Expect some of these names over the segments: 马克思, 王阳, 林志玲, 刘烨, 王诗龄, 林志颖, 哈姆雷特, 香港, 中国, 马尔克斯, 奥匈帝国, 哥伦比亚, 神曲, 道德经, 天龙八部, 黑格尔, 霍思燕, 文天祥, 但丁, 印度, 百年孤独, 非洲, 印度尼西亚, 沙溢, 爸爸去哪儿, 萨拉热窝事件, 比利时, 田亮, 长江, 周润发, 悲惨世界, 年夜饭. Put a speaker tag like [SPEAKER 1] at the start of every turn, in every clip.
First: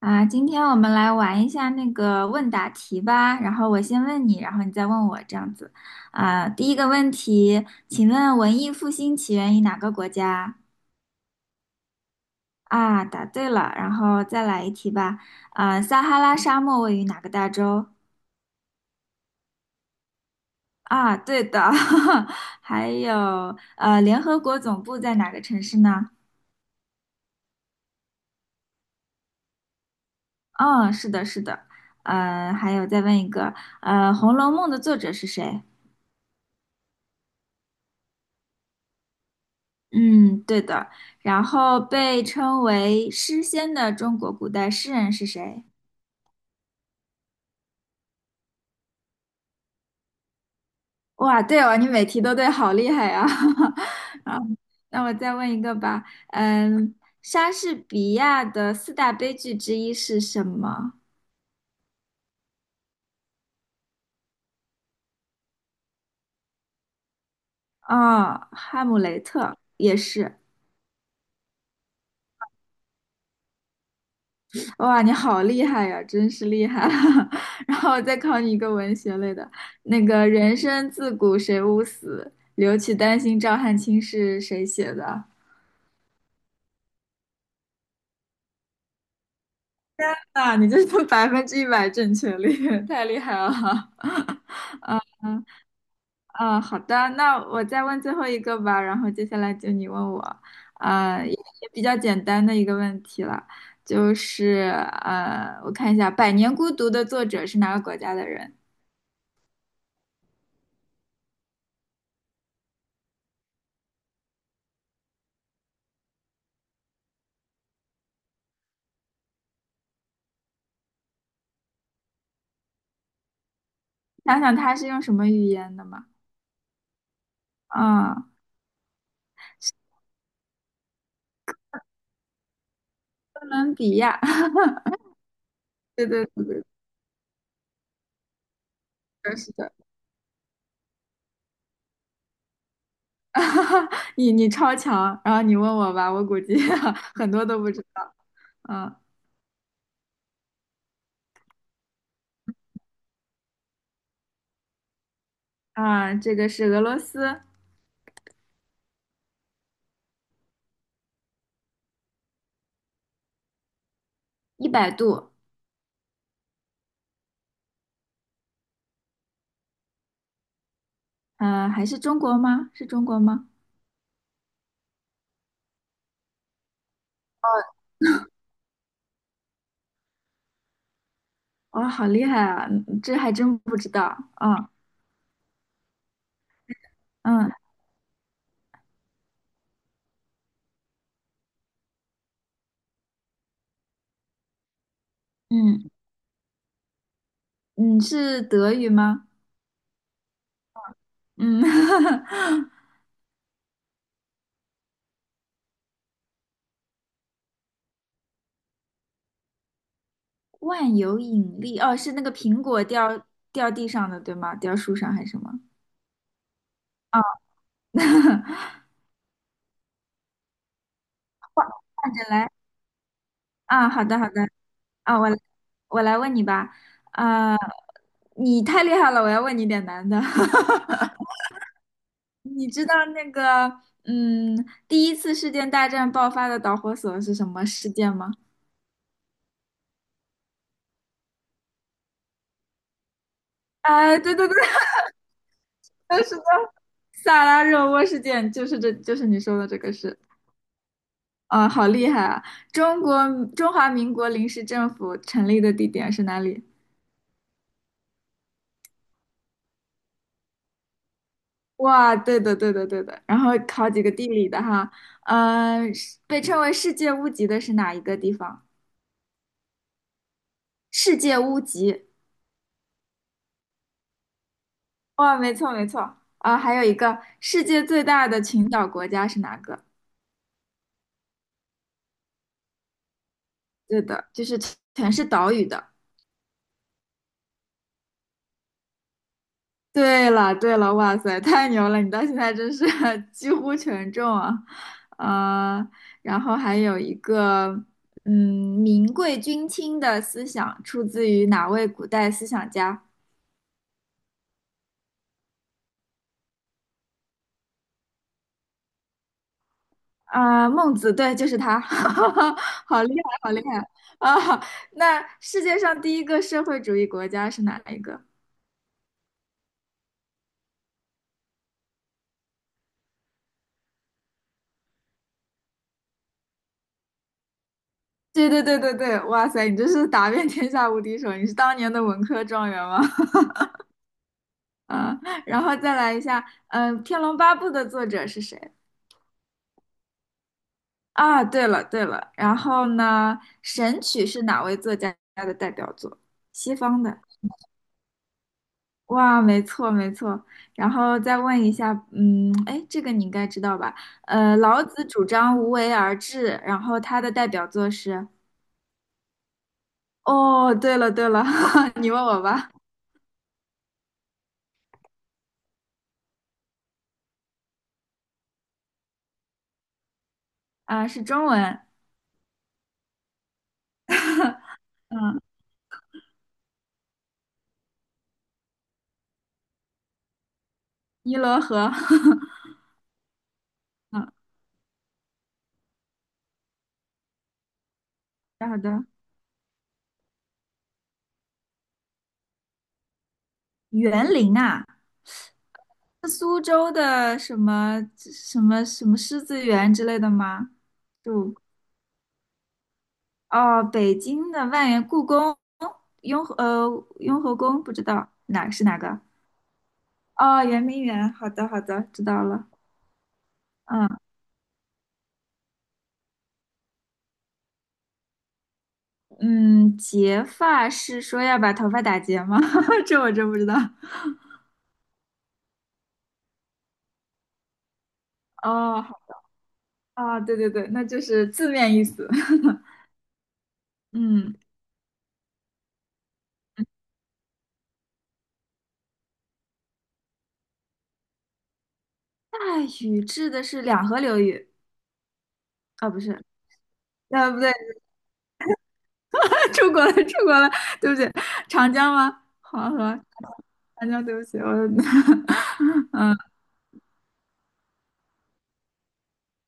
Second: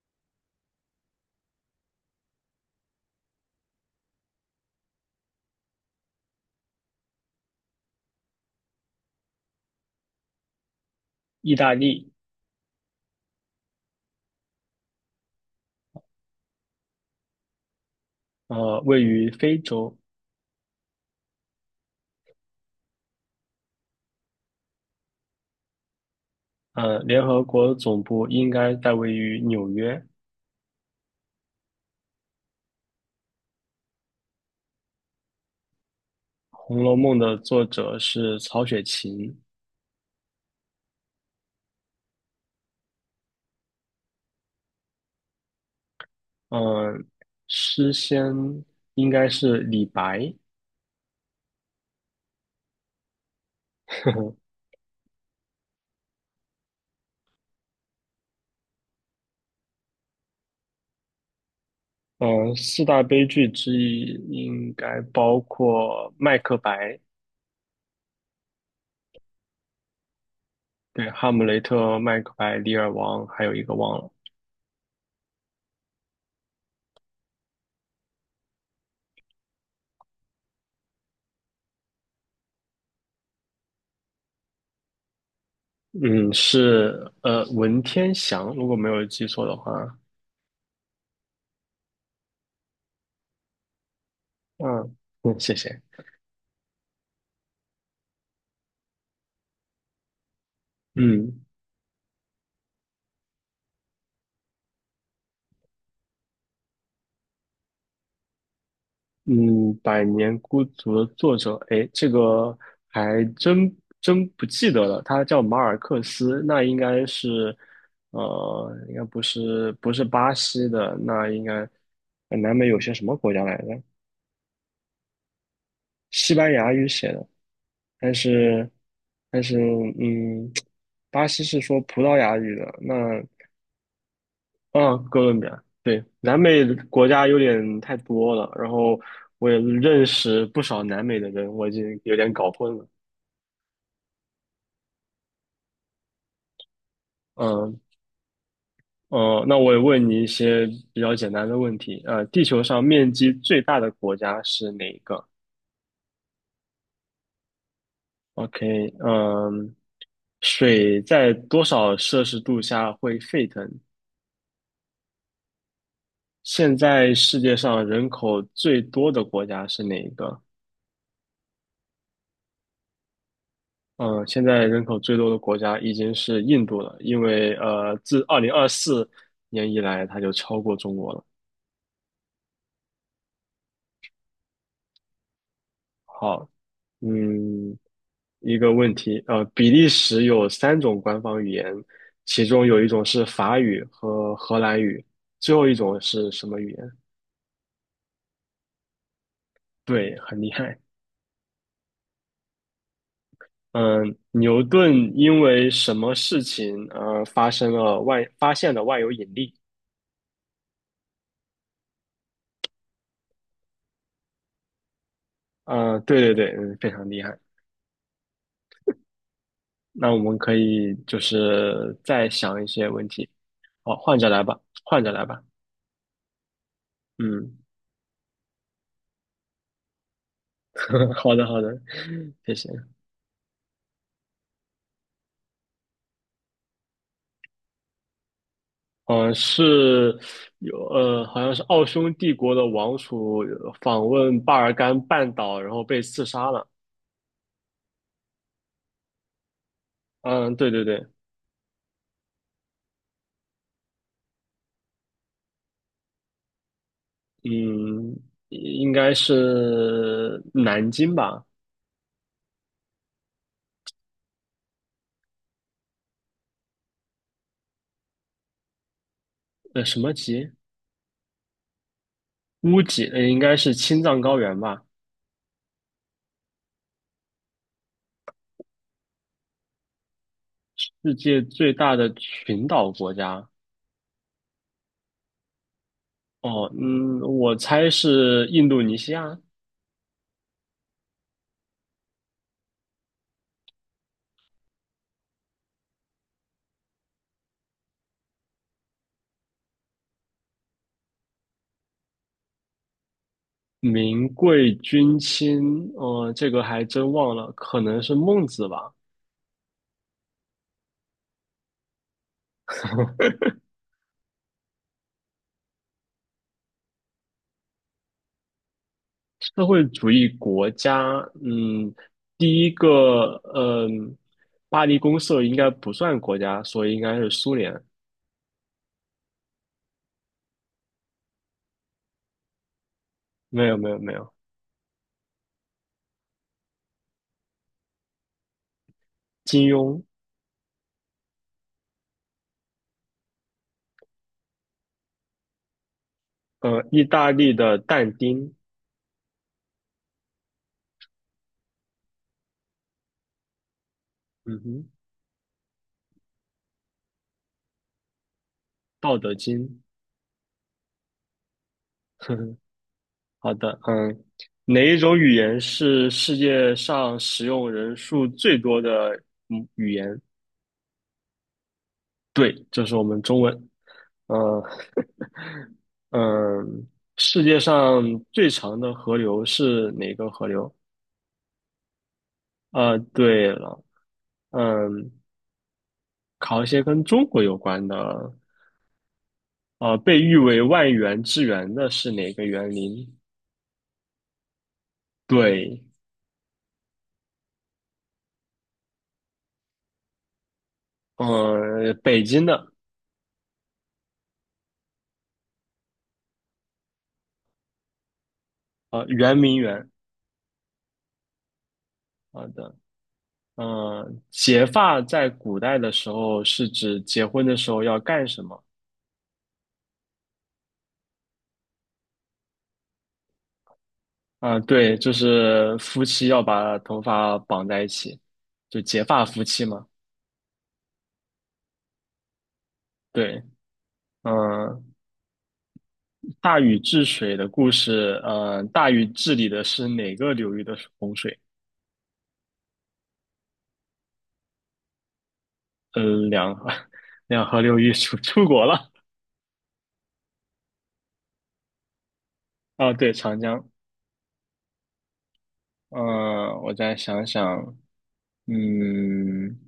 [SPEAKER 1] 啊，今天我们来玩一下那个问答题吧。然后我先问你，然后你再问我，这样子。啊，第一个问题，请问文艺复兴起源于哪个国家？
[SPEAKER 2] 意大利，
[SPEAKER 1] 啊，答对了。然后再来一题吧。啊，撒哈拉沙漠位于哪个大洲？
[SPEAKER 2] 位于非洲，
[SPEAKER 1] 啊，对的。还有，联合国总部在哪个城市呢？
[SPEAKER 2] 联合国总部应该在位于纽约。
[SPEAKER 1] 嗯，是的，是的。还有再问一个，《红楼梦》的作者是谁？
[SPEAKER 2] 《红楼梦》的作者是曹雪芹，
[SPEAKER 1] 嗯，对的。然后被称为诗仙的中国古代诗人是谁？
[SPEAKER 2] 嗯、诗仙应该是李白。
[SPEAKER 1] 哇，对哦，你每题都对，好厉害啊！那我再问一个吧，嗯，莎士比亚的四大悲剧之一是什么？
[SPEAKER 2] 四大悲剧之一应该包括《麦克白》。
[SPEAKER 1] 啊、哈姆雷特也是。
[SPEAKER 2] 对，《哈姆雷特》、《麦克白》、《李尔王》，还有一个忘了。
[SPEAKER 1] 哇，你好厉害呀、真是厉害！然后我再考你一个文学类的，那个"人生自古谁无死，留取丹心照汗青"是谁写的？
[SPEAKER 2] 嗯，是文天祥，如果没有记错的话。
[SPEAKER 1] 那你这是100%正确率，太厉害了。
[SPEAKER 2] 嗯嗯，谢谢，
[SPEAKER 1] 啊，好的，那我再问最后一个吧，然后接下来就你问我，啊，
[SPEAKER 2] 嗯。
[SPEAKER 1] 也比较简单的一个问题了，就是我看一下《百年孤独》的作者是哪个国家的人？
[SPEAKER 2] 嗯，《百年孤独》的作者，哎，这个还真不记得了。他叫马尔克斯，那应该是。应该不是巴西的，那应该南美有些什么国家来着？
[SPEAKER 1] 想想他是用什么语言的嘛？
[SPEAKER 2] 西班牙语写的，但
[SPEAKER 1] 啊、
[SPEAKER 2] 是但是，嗯，巴西是说葡萄牙语的，那
[SPEAKER 1] 哥伦比亚，
[SPEAKER 2] 啊，哥伦比亚。对，
[SPEAKER 1] 对对，
[SPEAKER 2] 南
[SPEAKER 1] 是
[SPEAKER 2] 美的国家有点太多了，然后
[SPEAKER 1] 的，
[SPEAKER 2] 我
[SPEAKER 1] 是
[SPEAKER 2] 也
[SPEAKER 1] 的
[SPEAKER 2] 认识不少南美的人，我已经有点搞混了。
[SPEAKER 1] 你超强，然后你问我吧，我估计 很多都不
[SPEAKER 2] 嗯，
[SPEAKER 1] 知道，嗯
[SPEAKER 2] 哦，那我也问你一些比较简单的问题。地球上面积最大的国家是哪一个
[SPEAKER 1] 啊，这个是俄罗斯。
[SPEAKER 2] ？OK。嗯，水在多少摄氏度下会沸腾？
[SPEAKER 1] 100度，
[SPEAKER 2] 现在世界上人口最多的国家是哪一个？
[SPEAKER 1] 还是中国吗？是中国吗？
[SPEAKER 2] 嗯，现在人口最多的国家已经是印度了，因为自2024年以来，它就超过中国了。
[SPEAKER 1] 哇、好厉害啊！嗯这还真不知道。啊，
[SPEAKER 2] 好。
[SPEAKER 1] 嗯
[SPEAKER 2] 嗯，一个问题。比利时有三种官方语言，其中有一种是法语和荷兰语，最后一
[SPEAKER 1] 嗯
[SPEAKER 2] 种是什么语言？
[SPEAKER 1] 嗯，是德语吗？
[SPEAKER 2] 对，很厉害。
[SPEAKER 1] 嗯，
[SPEAKER 2] 嗯，牛顿因为什么事情而发现了万有引力？
[SPEAKER 1] 万有引力，哦，是那个苹果掉地上的，对吗？掉树上还是什么？
[SPEAKER 2] 嗯，对对对，非常
[SPEAKER 1] 啊，
[SPEAKER 2] 厉害。那我们可以就是
[SPEAKER 1] 换着
[SPEAKER 2] 再
[SPEAKER 1] 来
[SPEAKER 2] 想一些问题。
[SPEAKER 1] 啊，
[SPEAKER 2] 好，
[SPEAKER 1] 好
[SPEAKER 2] 换
[SPEAKER 1] 的
[SPEAKER 2] 着
[SPEAKER 1] 好
[SPEAKER 2] 来
[SPEAKER 1] 的
[SPEAKER 2] 吧，换着
[SPEAKER 1] 啊，
[SPEAKER 2] 来
[SPEAKER 1] 我来
[SPEAKER 2] 吧。
[SPEAKER 1] 我来问你吧。
[SPEAKER 2] 嗯，
[SPEAKER 1] 啊，你太厉害了，我要问你点难的。
[SPEAKER 2] 好的好的，谢
[SPEAKER 1] 你
[SPEAKER 2] 谢。
[SPEAKER 1] 知道那个嗯，第一次世界大战爆发的导火索是什么事件吗？
[SPEAKER 2] 嗯，是有好像是奥匈帝国的王储访
[SPEAKER 1] 哎，对
[SPEAKER 2] 问
[SPEAKER 1] 对
[SPEAKER 2] 巴
[SPEAKER 1] 对，
[SPEAKER 2] 尔干半岛，然后被 刺
[SPEAKER 1] 是的，
[SPEAKER 2] 杀了。
[SPEAKER 1] 萨拉热窝事件就是这，就是你说的这个事。
[SPEAKER 2] 嗯，对对对。
[SPEAKER 1] 啊，好厉害啊！中国中华民国临时政府成立的地点是哪里？
[SPEAKER 2] 嗯，应该是南京吧？
[SPEAKER 1] 哇，对的，对的，对的。然后考几个地理的哈，是被称为世界屋脊的是哪一个地方？
[SPEAKER 2] 什么级？
[SPEAKER 1] 世界屋脊。
[SPEAKER 2] 乌级？应该是青藏高原吧？
[SPEAKER 1] 哇，没错，没错。啊，还有一个世界最大的群岛国家是哪个？
[SPEAKER 2] 世界最大的群岛国家。
[SPEAKER 1] 对的，就是全是岛屿的。
[SPEAKER 2] 哦，我猜是印度尼西亚。
[SPEAKER 1] 对了，对了，哇塞，太牛了！你到现在真是 几乎全中啊，呃，然后还有一个，民贵君轻的思想出自于哪位古代思想家？
[SPEAKER 2] 名贵君亲。这个还真忘了，可能是孟子吧。
[SPEAKER 1] 啊、孟子，对，就是他，好厉害，好厉害啊！那世界上第一个社会主义国家是哪一个？
[SPEAKER 2] 社会主义国家，第一个，巴黎公社应该不算国家，所以应该是苏联。
[SPEAKER 1] 对对对对对，哇塞，你这是打遍天下无敌手，你是当年的文科状元吗？
[SPEAKER 2] 没有，没有，没有。
[SPEAKER 1] 嗯，然后再来一下，《天龙八部》的作者是谁？
[SPEAKER 2] 金庸。
[SPEAKER 1] 啊，对了对了，然后呢，《神曲》是哪位作家的代表作？西方
[SPEAKER 2] 意
[SPEAKER 1] 的。
[SPEAKER 2] 大利的但丁。
[SPEAKER 1] 哇，没错没错。然后再问一下，哎，这个你应该知道吧？
[SPEAKER 2] 嗯
[SPEAKER 1] 老
[SPEAKER 2] 哼，
[SPEAKER 1] 子主张无为而治，然后他的代表作是……
[SPEAKER 2] 道德经。
[SPEAKER 1] 哦，对了对了，你 问
[SPEAKER 2] 呵
[SPEAKER 1] 我
[SPEAKER 2] 呵，
[SPEAKER 1] 吧。
[SPEAKER 2] 好的。嗯，哪一种语言是世界上使用人数最多的语言？
[SPEAKER 1] 啊，是中文。
[SPEAKER 2] 对，这是我们中文。呃，
[SPEAKER 1] 嗯，
[SPEAKER 2] 嗯，世界上最长的河流是哪个河流？
[SPEAKER 1] 《尼罗河》
[SPEAKER 2] 对了。
[SPEAKER 1] 嗯，
[SPEAKER 2] 嗯，考一些跟中国有关的。
[SPEAKER 1] 好的。
[SPEAKER 2] 被誉为万园之园的是哪个园林？
[SPEAKER 1] 园林啊，
[SPEAKER 2] 对。
[SPEAKER 1] 苏州的什么什么什么狮子园之类的吗？就
[SPEAKER 2] 北京的。
[SPEAKER 1] 哦，北京的万源故宫、雍和宫，不知道哪是哪个？
[SPEAKER 2] 圆明园。
[SPEAKER 1] 哦，圆明园。好的，好的，知道
[SPEAKER 2] 好
[SPEAKER 1] 了。
[SPEAKER 2] 的。
[SPEAKER 1] 嗯
[SPEAKER 2] 结发在古代的时候是指结婚的时候要干什么？
[SPEAKER 1] 嗯，结发是说要把头发打结吗？这我真不知道。
[SPEAKER 2] 啊，对，就是夫妻要把头发绑在一起，就
[SPEAKER 1] 哦，
[SPEAKER 2] 结
[SPEAKER 1] 好
[SPEAKER 2] 发夫妻嘛。
[SPEAKER 1] 啊，对对对，那就是字面意思。
[SPEAKER 2] 对。
[SPEAKER 1] 嗯，
[SPEAKER 2] 嗯，大禹治水的故事。嗯，大禹治理的是哪个流域的洪水？
[SPEAKER 1] 大禹治的是两河流域，啊，不
[SPEAKER 2] 嗯，
[SPEAKER 1] 是，
[SPEAKER 2] 两河 两
[SPEAKER 1] 不
[SPEAKER 2] 河
[SPEAKER 1] 对。
[SPEAKER 2] 流域出国了。
[SPEAKER 1] 出国了，出国了，对不起，长江吗？黄
[SPEAKER 2] 啊，对，
[SPEAKER 1] 河，
[SPEAKER 2] 长江。
[SPEAKER 1] 长江，对不起，我。
[SPEAKER 2] 嗯，我再想想。嗯，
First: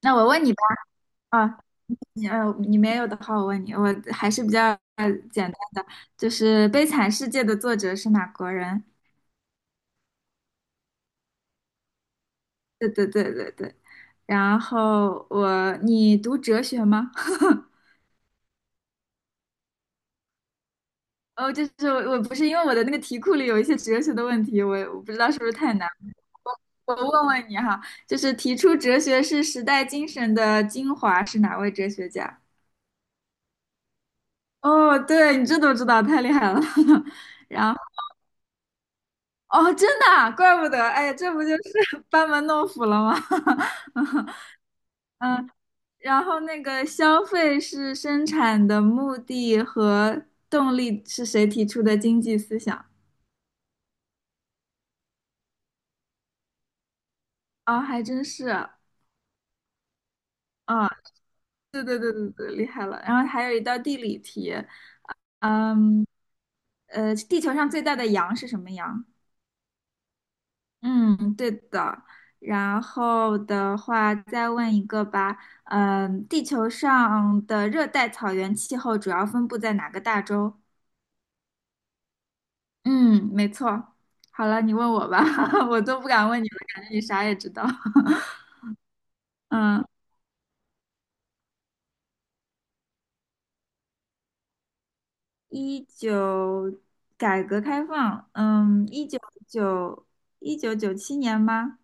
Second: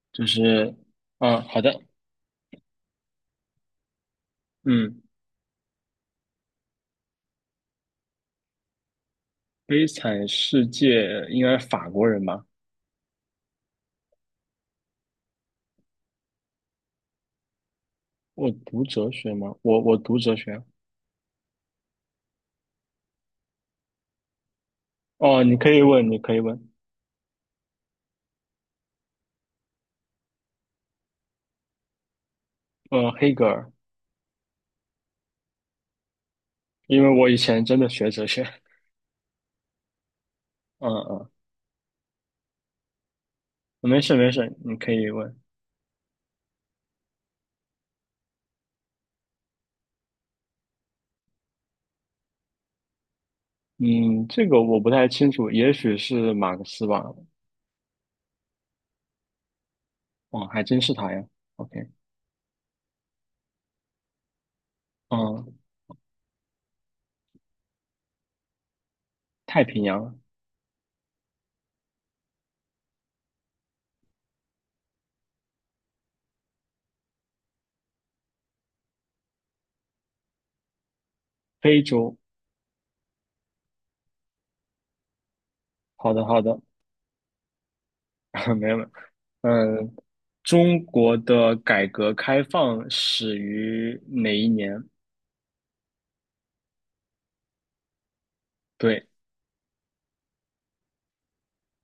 [SPEAKER 1] 那
[SPEAKER 2] 就
[SPEAKER 1] 我问你吧，
[SPEAKER 2] 是。
[SPEAKER 1] 啊，
[SPEAKER 2] 好的。
[SPEAKER 1] 你没有的话，我问你，我还是比较
[SPEAKER 2] 嗯，
[SPEAKER 1] 简单的，就是《悲惨世界》的作者是哪国人？
[SPEAKER 2] 悲惨世界应该是法国人吧？
[SPEAKER 1] 对对对对对。然后我，你读哲学吗？
[SPEAKER 2] 我读哲学吗？我读哲学。
[SPEAKER 1] 哦，就是我不是因为我的那个题库里有一些哲学的问题，我不知道是
[SPEAKER 2] 哦，
[SPEAKER 1] 不是
[SPEAKER 2] 你可
[SPEAKER 1] 太
[SPEAKER 2] 以
[SPEAKER 1] 难。
[SPEAKER 2] 问，你可以问。
[SPEAKER 1] 我问问你哈，就是提出哲学是时代精神的精华是哪位哲学家？
[SPEAKER 2] 黑格尔。
[SPEAKER 1] 哦，对，你这都知道，太厉害了。
[SPEAKER 2] 因 为我以前
[SPEAKER 1] 然后，
[SPEAKER 2] 真的学哲学。
[SPEAKER 1] 哦，真的啊怪不得，
[SPEAKER 2] 嗯
[SPEAKER 1] 哎，
[SPEAKER 2] 嗯，
[SPEAKER 1] 这不就是 班门弄斧了吗？
[SPEAKER 2] 没事没事，你可以问。
[SPEAKER 1] 嗯，然后那个消费是生产的目的和动力是谁提出的经济思想？
[SPEAKER 2] 嗯，这个我不太清楚，也许是马克思吧。
[SPEAKER 1] 啊、还真是，啊，
[SPEAKER 2] 哦，还真是他呀。
[SPEAKER 1] 对
[SPEAKER 2] OK。
[SPEAKER 1] 对对对对，厉害了。然后还有一道地理题，
[SPEAKER 2] 嗯，
[SPEAKER 1] 地球上最大的羊是什么羊？
[SPEAKER 2] 太平洋、
[SPEAKER 1] 嗯，对的。然后的话，再问一个吧。地球上的热带草原气候主要分布在哪个大洲？
[SPEAKER 2] 非洲。
[SPEAKER 1] 嗯，没错。好了，你问我吧，我都不
[SPEAKER 2] 好的
[SPEAKER 1] 敢
[SPEAKER 2] 好
[SPEAKER 1] 问你了，
[SPEAKER 2] 的，
[SPEAKER 1] 感觉你啥也知道。
[SPEAKER 2] 没有没有。
[SPEAKER 1] 嗯，
[SPEAKER 2] 嗯，中国的改革开放始于哪一年？
[SPEAKER 1] 一九改革开放，嗯，
[SPEAKER 2] 对，
[SPEAKER 1] 九1997年吗？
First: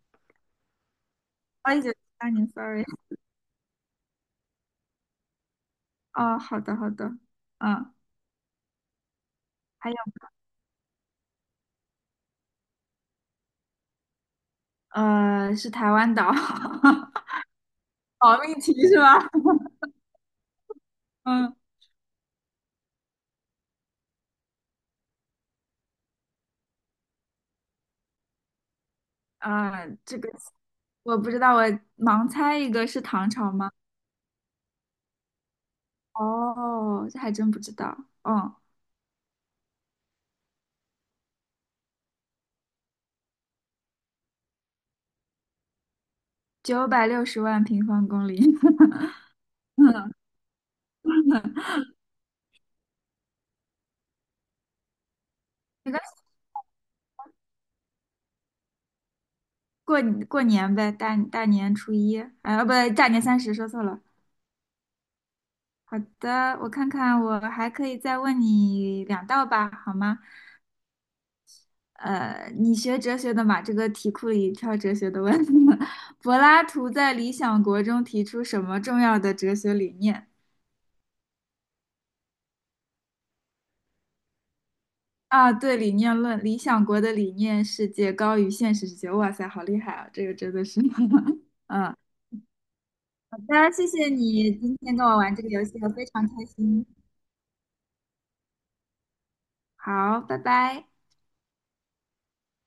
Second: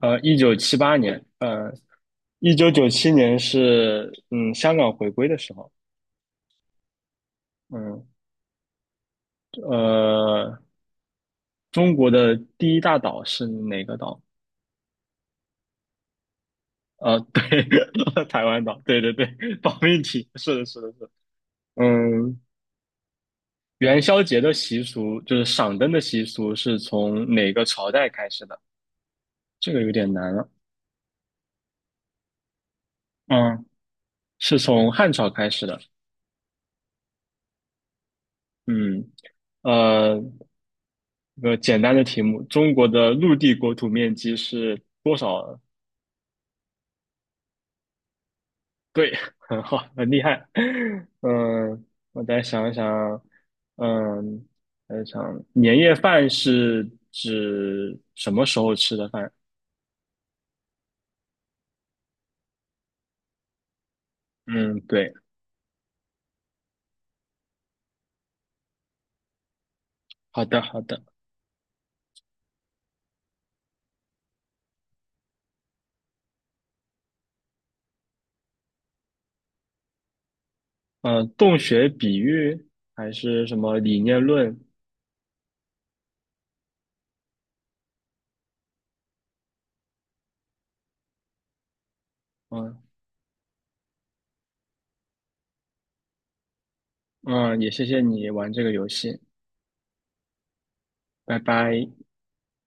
[SPEAKER 2] 1978年。
[SPEAKER 1] 啊，1978年
[SPEAKER 2] 一九
[SPEAKER 1] ，sorry。
[SPEAKER 2] 九七年是香港回归的时候。
[SPEAKER 1] 哦，好的，好的。嗯，
[SPEAKER 2] 嗯，
[SPEAKER 1] 还有，
[SPEAKER 2] 呃。中国的第一大岛是哪个岛？
[SPEAKER 1] 是台湾岛，
[SPEAKER 2] 对，
[SPEAKER 1] 保
[SPEAKER 2] 台
[SPEAKER 1] 命
[SPEAKER 2] 湾
[SPEAKER 1] 题
[SPEAKER 2] 岛，
[SPEAKER 1] 是
[SPEAKER 2] 对对
[SPEAKER 1] 吧？
[SPEAKER 2] 对。保命题，是的，是的，是的。
[SPEAKER 1] 嗯，
[SPEAKER 2] 嗯，元宵节的习俗就是赏灯的习俗是从哪个朝代开始的？这个
[SPEAKER 1] 啊，
[SPEAKER 2] 有点
[SPEAKER 1] 这个
[SPEAKER 2] 难了。
[SPEAKER 1] 我不知道，我盲猜一个是唐朝
[SPEAKER 2] 嗯，
[SPEAKER 1] 吗？
[SPEAKER 2] 是从汉朝开始的。
[SPEAKER 1] 哦，这还真不知道。哦，
[SPEAKER 2] 嗯，呃，一个简单的题目，中国的陆地国土面积是多少？
[SPEAKER 1] 960万平方公里。
[SPEAKER 2] 对，很好，很
[SPEAKER 1] 嗯，
[SPEAKER 2] 厉害。嗯，我再想一想。嗯，再想，年
[SPEAKER 1] 没
[SPEAKER 2] 夜
[SPEAKER 1] 关系，
[SPEAKER 2] 饭是指什么时候吃的饭？
[SPEAKER 1] 过过年呗，大年初一，啊，哦不，对，大年三十，说错了。
[SPEAKER 2] 嗯，对，
[SPEAKER 1] 好的，我看看，我还可以再问你两道吧，好吗？
[SPEAKER 2] 好的，好的。
[SPEAKER 1] 你学哲学的嘛，这个题库里挑哲学的问。柏拉图在《理想国》中提出什么重要的哲学理念？
[SPEAKER 2] 嗯，洞穴比喻还是什么理念论？
[SPEAKER 1] 啊，对，理念论，理想国的理念世界高于现实世界。哇塞，好厉害啊！这个真的是，嗯，
[SPEAKER 2] 嗯
[SPEAKER 1] 好的，谢谢你今天跟我玩这个游戏，我非常开心。
[SPEAKER 2] 嗯，也谢谢你玩这个游戏，
[SPEAKER 1] 好，拜拜。
[SPEAKER 2] 拜拜。